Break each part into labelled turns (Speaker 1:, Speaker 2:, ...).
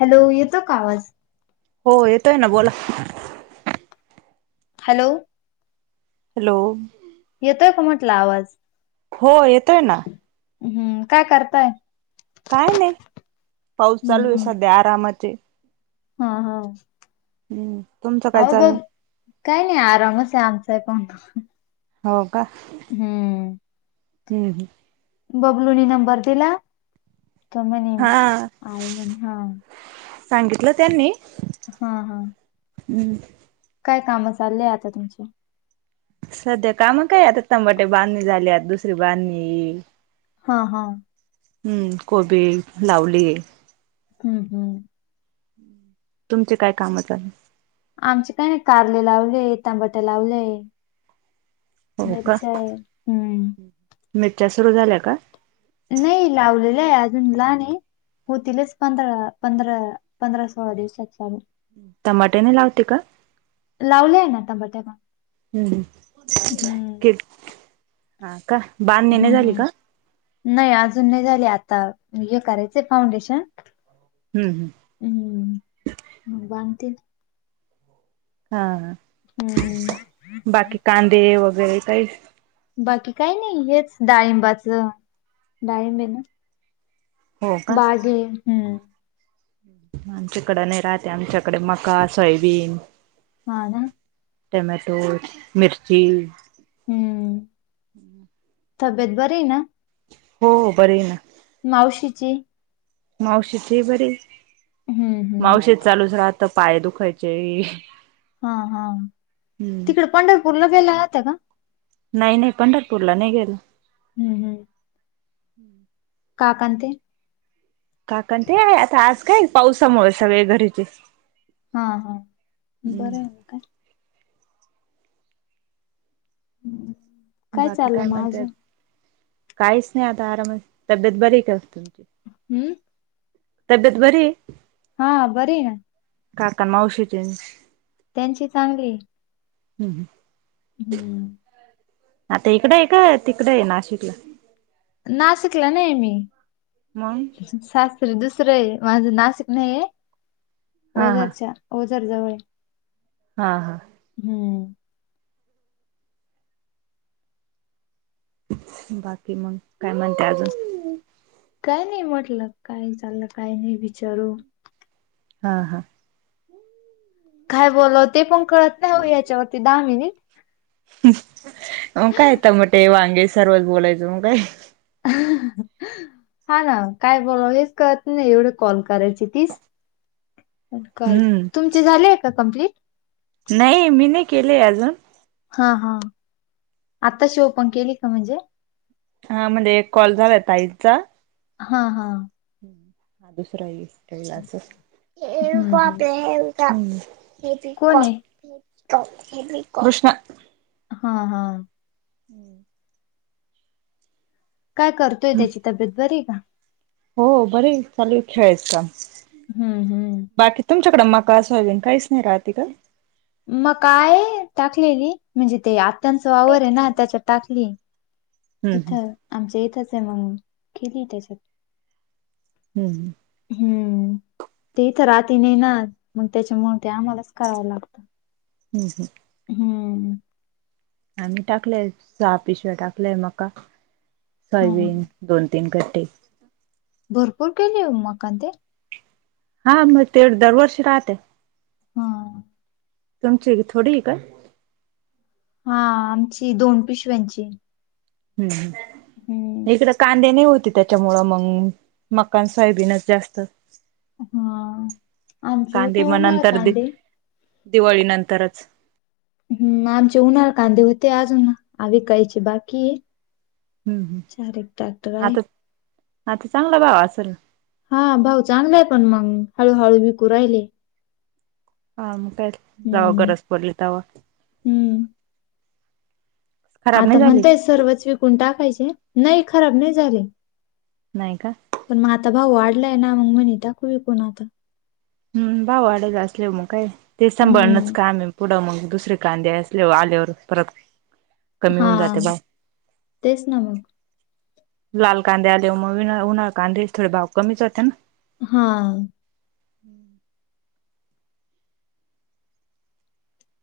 Speaker 1: Hello येतो का आवाज?
Speaker 2: हो येतोय ना बोला.
Speaker 1: हॅलो.
Speaker 2: हॅलो.
Speaker 1: येतोय का म्हटलं आवाज?
Speaker 2: हो येतोय ना
Speaker 1: हम्म काय करताय?
Speaker 2: काय नाय पाऊस चालुयं सध्या आरामचे.
Speaker 1: हां हां
Speaker 2: हुं तुमचं काय चालूयं?
Speaker 1: काय नायी आरामचयं आमचा पण.
Speaker 2: हों का?
Speaker 1: हम्म
Speaker 2: हुं.
Speaker 1: बबलूनी नंबर दिला तो म्हणे
Speaker 2: हा
Speaker 1: आहे म्हणे हां
Speaker 2: सांगितलं त्यांनी
Speaker 1: हां हां.
Speaker 2: हुं.
Speaker 1: काय कामं चालेयं आता तुमची?
Speaker 2: सध्या काम काय आता टमाॅटे बांधणी झाल्यात आता दुसरी बांधणी येई
Speaker 1: हां हां.
Speaker 2: हुं कोबी लावलीये.
Speaker 1: हुं हुं.
Speaker 2: तुमचे काय काम चालुयं?
Speaker 1: आमचे काय नायी कारलं लावलेय टामांटे लावलेय.
Speaker 2: हो
Speaker 1: मिरच्यायं हुं.
Speaker 2: मिच्या सुरू झाल्या का?
Speaker 1: नायी लावलेलयं अजून लहानयं. होतीलच पंधरा, पंधरा, पंधरा, सोळा दिवसांच्या [inaudible]
Speaker 2: टमांटे नायी लावते का?
Speaker 1: लावलेयं नां टंमांटे पण.
Speaker 2: हुं हुं
Speaker 1: हम्म.
Speaker 2: के हां का? बांधणी नायी झाली का?
Speaker 1: नायी अजून नायी झाले. आता हे करायचंय फाउंडेशन.
Speaker 2: हुं हुं.
Speaker 1: उं हुं बाधतेत.
Speaker 2: हां हां.
Speaker 1: हुं.
Speaker 2: बाकी कांदे वगैरे कायी?
Speaker 1: बाकी कायी नायी हेच डाळिंबाचं डाळिंबयं नां.
Speaker 2: हो का
Speaker 1: बागयं.
Speaker 2: आमच्याकड नायी राहते, आमच्याकडे मका, सोयाबीन.
Speaker 1: हां नां.
Speaker 2: टेमॅटो, मिर्ची.
Speaker 1: हुं तब्येत बरीयं नां?
Speaker 2: हों बरीयं नां.
Speaker 1: मावशीची
Speaker 2: मावशीची हीं बरी.
Speaker 1: हुं हुं.
Speaker 2: मावशीे चालूच राहत पाय दुखायचेये.
Speaker 1: हां हां तिकडं पंढरपूरला गेल्या नव्हत्या का?
Speaker 2: नायी नायी पंढरपूरला नायी गेलो.
Speaker 1: हुं हुं.
Speaker 2: [inaudible]
Speaker 1: काकानं ते
Speaker 2: काका ते आता आज काय पावसामुळ सगळे घरीचेत
Speaker 1: हा हा बरं म काय. हम्म.
Speaker 2: बाकी
Speaker 1: चाललं
Speaker 2: काय
Speaker 1: मग अजून
Speaker 2: म्हणतायत. काइच नाय आता आराम. तब्येत बरी का तुमची?
Speaker 1: हम्म.
Speaker 2: तब्येत बरीय?
Speaker 1: हा बरीय ना.
Speaker 2: काकान मावशी तेन?
Speaker 1: त्यांची चांगलीये.
Speaker 2: हम्म हम्म.
Speaker 1: हम्म.
Speaker 2: आता इकडय का, तिकडय नाशिकला?
Speaker 1: नाशिकला नये
Speaker 2: मंग?
Speaker 1: सासर दुसरंय माझं. नाशिक नाइये.
Speaker 2: हा हा
Speaker 1: ओझारच्या. ओझर जवळेय
Speaker 2: हा हा.
Speaker 1: हम्म.
Speaker 2: बाकी मग काय म्हणते आजून?
Speaker 1: काय नाही म्हटलं काय चाललं काय नाई ती
Speaker 2: हा हा.
Speaker 1: काय बोल ते पण कळत नाइ ओ याच्यावरती दहा मिनिट.
Speaker 2: मग काय मटे, वांगे सर्वच बोलायचं मग काय.
Speaker 1: ह [unintelligible] हा ना काय बोलाव हेच कळत नाइ. एवडे कॉल करायचे तीस. काय,
Speaker 2: हम्म
Speaker 1: तुमचे झालेय का कम्प्लीट?
Speaker 2: नाई मी नाई केले अजून.
Speaker 1: हा हा. आताशी ओपन केली का म्हणजे?
Speaker 2: हा म्हणजे एक कॉल झालाय ताईंचा.
Speaker 1: हा हा.
Speaker 2: हा दुसराला असच.
Speaker 1: हम्म हम्म कोण आहे
Speaker 2: [unintelligible] [unintelligible] कृष्णा.
Speaker 1: हा हा.
Speaker 2: [inaudible]
Speaker 1: काय करतोय. त्याची तब्येत बरीय का?
Speaker 2: हो बरीय चालूय खेळायच काम.
Speaker 1: हम्म हम्म.
Speaker 2: बाकी तुमच्याकड मका सोयाबीन काइच नाइ राहती का?
Speaker 1: मका आहे टाकलेली. म्हणजे ते आत्यांच वावरे ना. त्याच्यात टाकलीय.
Speaker 2: हम्म
Speaker 1: इथ
Speaker 2: हम्म
Speaker 1: आमच्या इथचे मग केलीय त्याच्यात.
Speaker 2: हम्म
Speaker 1: हम्म ते इते राहती नाइ ना. मग तेच्यामुळे ते आमालाच करावं लागतं.
Speaker 2: हम्म हम्म.
Speaker 1: हम्म.
Speaker 2: आम्ही टाकल्याय सहा पिशव्या टाकल्याय मका.
Speaker 1: हा
Speaker 2: सोयबीन दोन तीन गड्डे.
Speaker 1: भरपूर केलीय ओ मकान ते.
Speaker 2: हा म ते दर वर्षी राहत.
Speaker 1: ह.
Speaker 2: तुमची थोडी का?
Speaker 1: हा आमची दोन पिशव्यांची
Speaker 2: हम्म
Speaker 1: हम्म
Speaker 2: इकड कांदे नाही होती त्याच्यामुळं मग मकान सोयाबीनच जास्त
Speaker 1: हा. आमचे होते
Speaker 2: कांदे म
Speaker 1: उन्हाळ
Speaker 2: नंतर दि
Speaker 1: कांदे.
Speaker 2: दिवाळी नंतरच
Speaker 1: हम् आमचे उन्हाळ कांदे होते अजून आ विकायचे बाकी
Speaker 2: हम्
Speaker 1: चार एक ट्रॅक्टर
Speaker 2: ह्
Speaker 1: आहे.
Speaker 2: आता आता चांगला भाव असेल
Speaker 1: हा भाव चांगलेय पण मग हळूहळू विकू राहिले
Speaker 2: हा म काय जवा
Speaker 1: हम्म
Speaker 2: गरज पडली तेव्हा
Speaker 1: हम्म
Speaker 2: खराब
Speaker 1: आता
Speaker 2: नाही झाली
Speaker 1: म्हणताय सर्वच विकून टाकायचे नाही खराब नाही झाले
Speaker 2: नाही का
Speaker 1: पण मग आता भाव वाढलाय मग म्हणी टाकू विकून आता
Speaker 2: हम् भाव वाढला असले मग काय ते सांभाळणच
Speaker 1: हम्म
Speaker 2: कामही पुढं मग दुसरे कांद्यास आल्यावर परत कमी
Speaker 1: हा
Speaker 2: होऊन जाते भाव
Speaker 1: तेच ना मग
Speaker 2: लाल कांदे आलेव मग उन्हाळ कांदे थोडे भाव कमीच होते ना
Speaker 1: हा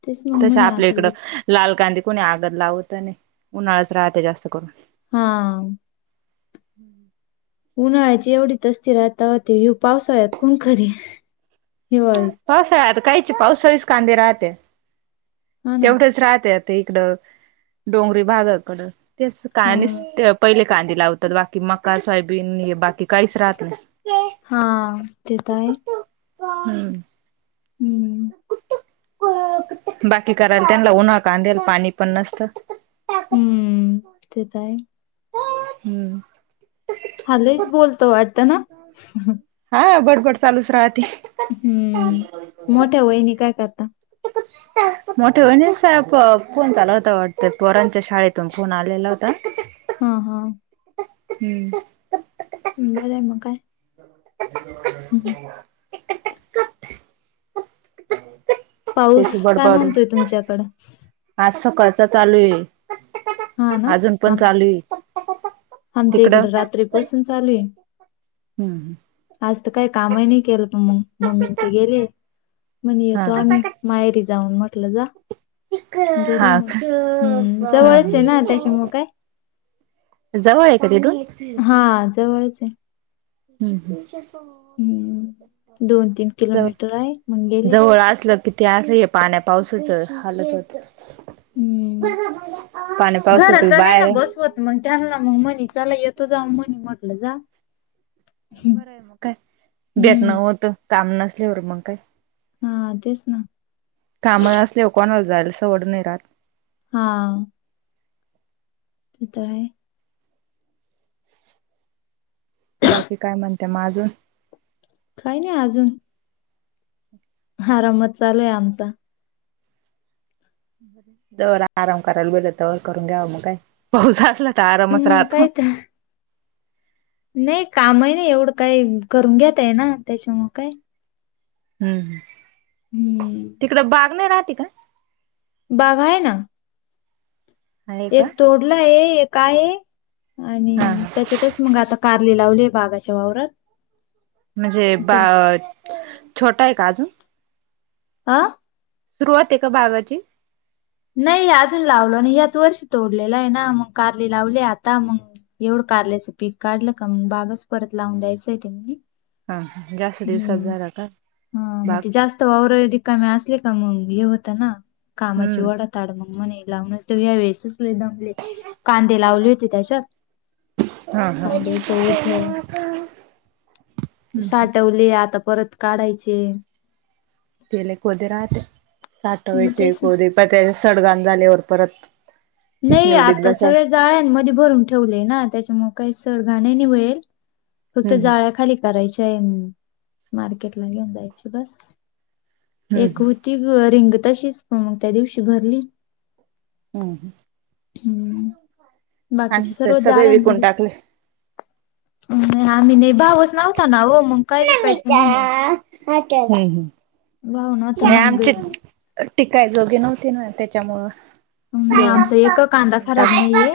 Speaker 1: तेच मग
Speaker 2: तसे
Speaker 1: म्हणे
Speaker 2: आपल्या
Speaker 1: आता
Speaker 2: इकडं
Speaker 1: विक
Speaker 2: लाल कांदे कोणी आगत लावत नाही उन्हाळाच राहते जास्त करून
Speaker 1: हा
Speaker 2: हम्म
Speaker 1: उन्हाळ्याची एवढी तस्ती राहती तवा ते मग पावसाळ्यात कोण करील हिवाळीत
Speaker 2: पावसाळ्यात काहींचे पावसाळीच कांदे राहत्या
Speaker 1: हा ना
Speaker 2: तेवढेच राहत्या ते इकडं डोंगरी भागाकड ते
Speaker 1: हा
Speaker 2: का पहिले कांदे लावतात बाकी मका सोयाबीन बाकी काहीच राहत नाही
Speaker 1: हा ते तर आहे
Speaker 2: हम्
Speaker 1: हम्म
Speaker 2: बाकी करायला त्यांना उन्हाळ कांदेला पाणी पण नसतं
Speaker 1: हम्म तेेत आहे
Speaker 2: हम्म
Speaker 1: हा लईच बोलतो वाटत ना
Speaker 2: हा बडबड चालूच राहते
Speaker 1: हम्म मोठ्या वाहिनी काय करता
Speaker 2: मोठ्या वहिनींचा फोन चालू होता वाटत पोरांच्या शाळेतून फोन आलेला होता
Speaker 1: हा हा
Speaker 2: हम्म
Speaker 1: बर आहे मग काय हम्
Speaker 2: त्याची
Speaker 1: पाऊस काय
Speaker 2: बडबड
Speaker 1: म्हणतोय तुमच्याकडं
Speaker 2: आज सकाळचा चालू आहे
Speaker 1: हा ना
Speaker 2: अजून पण
Speaker 1: आमच
Speaker 2: चालू आहे
Speaker 1: आमच्या इकड
Speaker 2: तिकडं
Speaker 1: रात्रीपसून चालू आहे
Speaker 2: हुं.
Speaker 1: आज तर काही कामही नाही केलं, म मम्मी ते गेले म्हण
Speaker 2: हा
Speaker 1: येतो आम्ही. माहेरी जाऊन म्हटलं जा. गेले
Speaker 2: हा
Speaker 1: म हुं. जवळ ये. चयेना त्याच्यामुळे काय
Speaker 2: जवळ ये का तिथून?
Speaker 1: हा जवळच हाय.
Speaker 2: हुं. हुं. जा
Speaker 1: हम्म दोन तीन
Speaker 2: जव
Speaker 1: किलोमीटर आहे मग गेले
Speaker 2: जवळ असलं की, ते आस हे पाण्या पावसाच हालच होत.
Speaker 1: हम्म.
Speaker 2: पाण्या
Speaker 1: घरात
Speaker 2: पावसाचच
Speaker 1: नाही ना
Speaker 2: बाहेर ये.
Speaker 1: बसवत मग त्याला ना मग मनी चला येतो जाऊन म्हनी म्हटलं जा.
Speaker 2: बरं हाय मग काय?
Speaker 1: हम्म
Speaker 2: भेटणं होत काम नसल्यावर मग काय.
Speaker 1: हा तेच ना.
Speaker 2: काम असलेवर कोणाला जायला सवड नाही राहात.
Speaker 1: हा. इथ हाय.
Speaker 2: बाकी काय म्हणते मग अजून?
Speaker 1: काही नाही अजून. आरामात चालू ये आमचा.
Speaker 2: जोवर आराम करायला मिलल तवर करून घ्याव काय, पाऊस असला तर, आरामच
Speaker 1: मग
Speaker 2: राहतो.
Speaker 1: काय तर नाही कामही नाही एवढं काही करून घेतेय ना, त्याच्यामूळ काय?
Speaker 2: हम्म
Speaker 1: हम्म
Speaker 2: तिकडं बाग नाही राहते का?
Speaker 1: बाग आहे ना.
Speaker 2: आहे का
Speaker 1: एक तोडलंय, एक आहे
Speaker 2: हा
Speaker 1: आणि
Speaker 2: हा
Speaker 1: त्याच्यातच मग आता कारली लावली बागाच्या वावरात
Speaker 2: म्हणजे बा
Speaker 1: ते
Speaker 2: छोटा हाय का अजून?
Speaker 1: आं.
Speaker 2: सुरुवात आहे का बागाची?
Speaker 1: नाही अजून लावलं नाही. ह्याच वर्षी तोडलेला आहे ना, मग कारली लावली. आता मग एवढं कारल्यायचं पीक काढलं का? मग बागच परत लावून द्यायचय ते.
Speaker 2: हां हां. जास्त दिवसात झाला का
Speaker 1: हा मग
Speaker 2: बाग?
Speaker 1: ते जास्त वावर रिकामे असले का? मग हे होत ना कामाची
Speaker 2: हम्म
Speaker 1: ओढत? ताड मग म्हणे, लावूनच देवूया् यावेळेसच लई दमलेत. कांदे लावले होते त्याच्यात, कांद्याच ओझ
Speaker 2: हां.
Speaker 1: साठवले, आता परत काढायचे.
Speaker 2: केले कोदे राहते,
Speaker 1: मग
Speaker 2: साठवायचे
Speaker 1: तेच ना
Speaker 2: कोदे पाय त्याचे सडगाण झाल्यावर परत
Speaker 1: नाही
Speaker 2: निवडीत
Speaker 1: आता
Speaker 2: बसाय
Speaker 1: सगळेच जाळ्यांमध्ये भरून ठेवले ना, त्याच्यामुळे काही सडगाण ना नि मिळेल, फक्त
Speaker 2: हम्म
Speaker 1: जाळ्या खाली करायच्या ये मार्केट ला घेऊन जायची बस.
Speaker 2: हम्म
Speaker 1: एक होती ती रिंग तशीच, पण मग त्या दिवशी भरली.
Speaker 2: हुं.
Speaker 1: हुं.
Speaker 2: आणि
Speaker 1: बाकीचे
Speaker 2: ते
Speaker 1: सर्व
Speaker 2: सगळे विकून
Speaker 1: जाळ्यांमधे
Speaker 2: टाकले.
Speaker 1: नाही आम्ही नाही भावच नव्हता ना ओ, मग काय विकायचं म्हणे? भाव नव्हता
Speaker 2: ह्या
Speaker 1: मग
Speaker 2: आमचे टिकाय जोगे नव्हती ना त्याच्यामुळं.
Speaker 1: नाही
Speaker 2: देऊन
Speaker 1: आमचा एक कांदा
Speaker 2: देऊन टाक
Speaker 1: खराब नाहीये,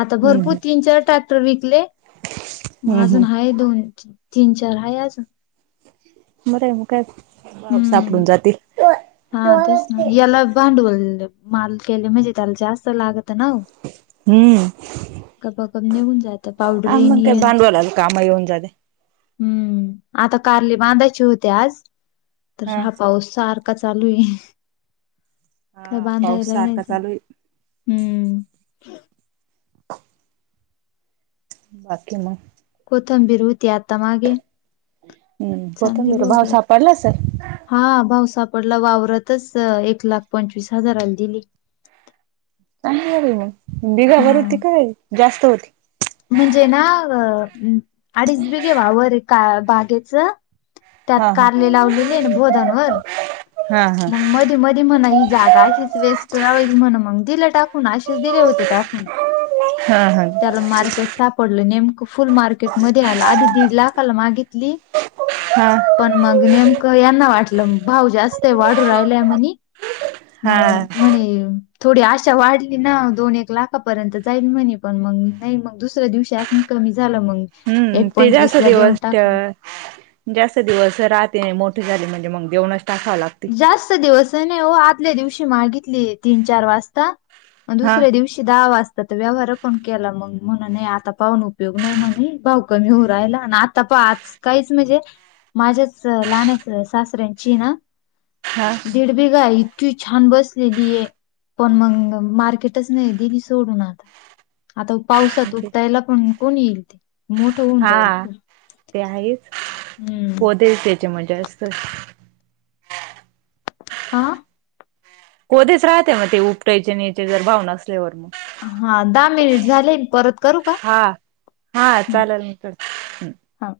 Speaker 1: आता भरपूर
Speaker 2: हम्म
Speaker 1: तीन चार टाक विकले मग
Speaker 2: हम्म
Speaker 1: अजून
Speaker 2: हम्म
Speaker 1: हाय दोन- तीन चार हाय अजून.
Speaker 2: बर आहे मग काय
Speaker 1: हम्म
Speaker 2: सापडून जातील.
Speaker 1: हा तेच ना येला बांडवल माल केले मजितल जास्त लागतं ना ओ.
Speaker 2: हम्म.
Speaker 1: कपागप नेऊन जात पावडर
Speaker 2: हा मग काय
Speaker 1: येनियन
Speaker 2: भांडवलाला काम येऊन जाते
Speaker 1: हम्म, आता कारली बांधायची होती आज तर हा पाऊस सारख चालू आहे काय
Speaker 2: हा पाऊस
Speaker 1: बांधाला
Speaker 2: सारखा
Speaker 1: नाहीच
Speaker 2: चालू आहे
Speaker 1: हम्म.
Speaker 2: बाकी मग!
Speaker 1: कोथंबीर होती आत्ता मागे.
Speaker 2: हम्म होत
Speaker 1: चांगली
Speaker 2: मिर भाव
Speaker 1: गेली
Speaker 2: सापडला सर.
Speaker 1: हा भाऊ सापडला वावरतच एक लाख पंचवीस हजाराला दिली. [inaudible]
Speaker 2: चांग मग बिघा
Speaker 1: हा.
Speaker 2: भर होती काय, जास्त होती.
Speaker 1: म्हणजे ना अ अंम अडीच बी घेवा वावर आहे का बागेचं? त्यात
Speaker 2: हा हा
Speaker 1: कारले लावलेले ना बोधांवर
Speaker 2: हा हा
Speaker 1: मग मधे मधे म्हणा ही जागा अशीच वेस्ट राहील म्हण मग दिलं टाकून असेच दिले होते टाकून.
Speaker 2: हा हा
Speaker 1: त्याला मार्केट साप पडल नेमकं फुल मार्केट मध्ये आला आधी दीड लाखाला मागितली.
Speaker 2: हा.
Speaker 1: पण मग नेमकं यांना वाटलं भाव जास्त आहे वाढू राहिलाय म्हणी.
Speaker 2: हा
Speaker 1: मग म्हणे थोडी आशा वाढली ना दोन एक लाखापर्यंत जाईल म्हणे पण मग नाही मग दुसऱ्या दिवसा प कमी झालं मग.
Speaker 2: हम्म, ते जास्त
Speaker 1: देऊन
Speaker 2: दिवस त्या
Speaker 1: टाकलं.
Speaker 2: जास्त दिवस रात्री मोठीे झाली म्हणजे मग देवणच टाकावं लागत.
Speaker 1: जास्त दिवस आहे ना हो आदल्या दिवशी मागितली तीन चार वाजता,
Speaker 2: हा
Speaker 1: दुसऱ्या दिवशी दहा वाजतात व्यवहार पण केला मंग म्हण आता पाहून उपयोग नाही म्हणे भाव कमी होऊ राहिला. त पा आज काहीच म्हणजे माझ्याच लहान सासऱ्यांची ना
Speaker 2: हा.
Speaker 1: दीड बेघा इतकी छान बसलेली आहे. पण मग मार्केटच नाही दिली सोडून आता. आता पावसात उठतायला पण कोण येईल ते मोठं होऊन जाईल
Speaker 2: हा
Speaker 1: खूप.
Speaker 2: ते आहेच
Speaker 1: हम्म.
Speaker 2: कोदर त्याचे म्हणजे असत.
Speaker 1: हां.
Speaker 2: कोधेच राहते मग ते उपटायचे न याचे जर भाव नसल्यावर मग.
Speaker 1: हा दहा मिनिट झाले परत करू का?
Speaker 2: हा हा चालेल म कर.
Speaker 1: हा.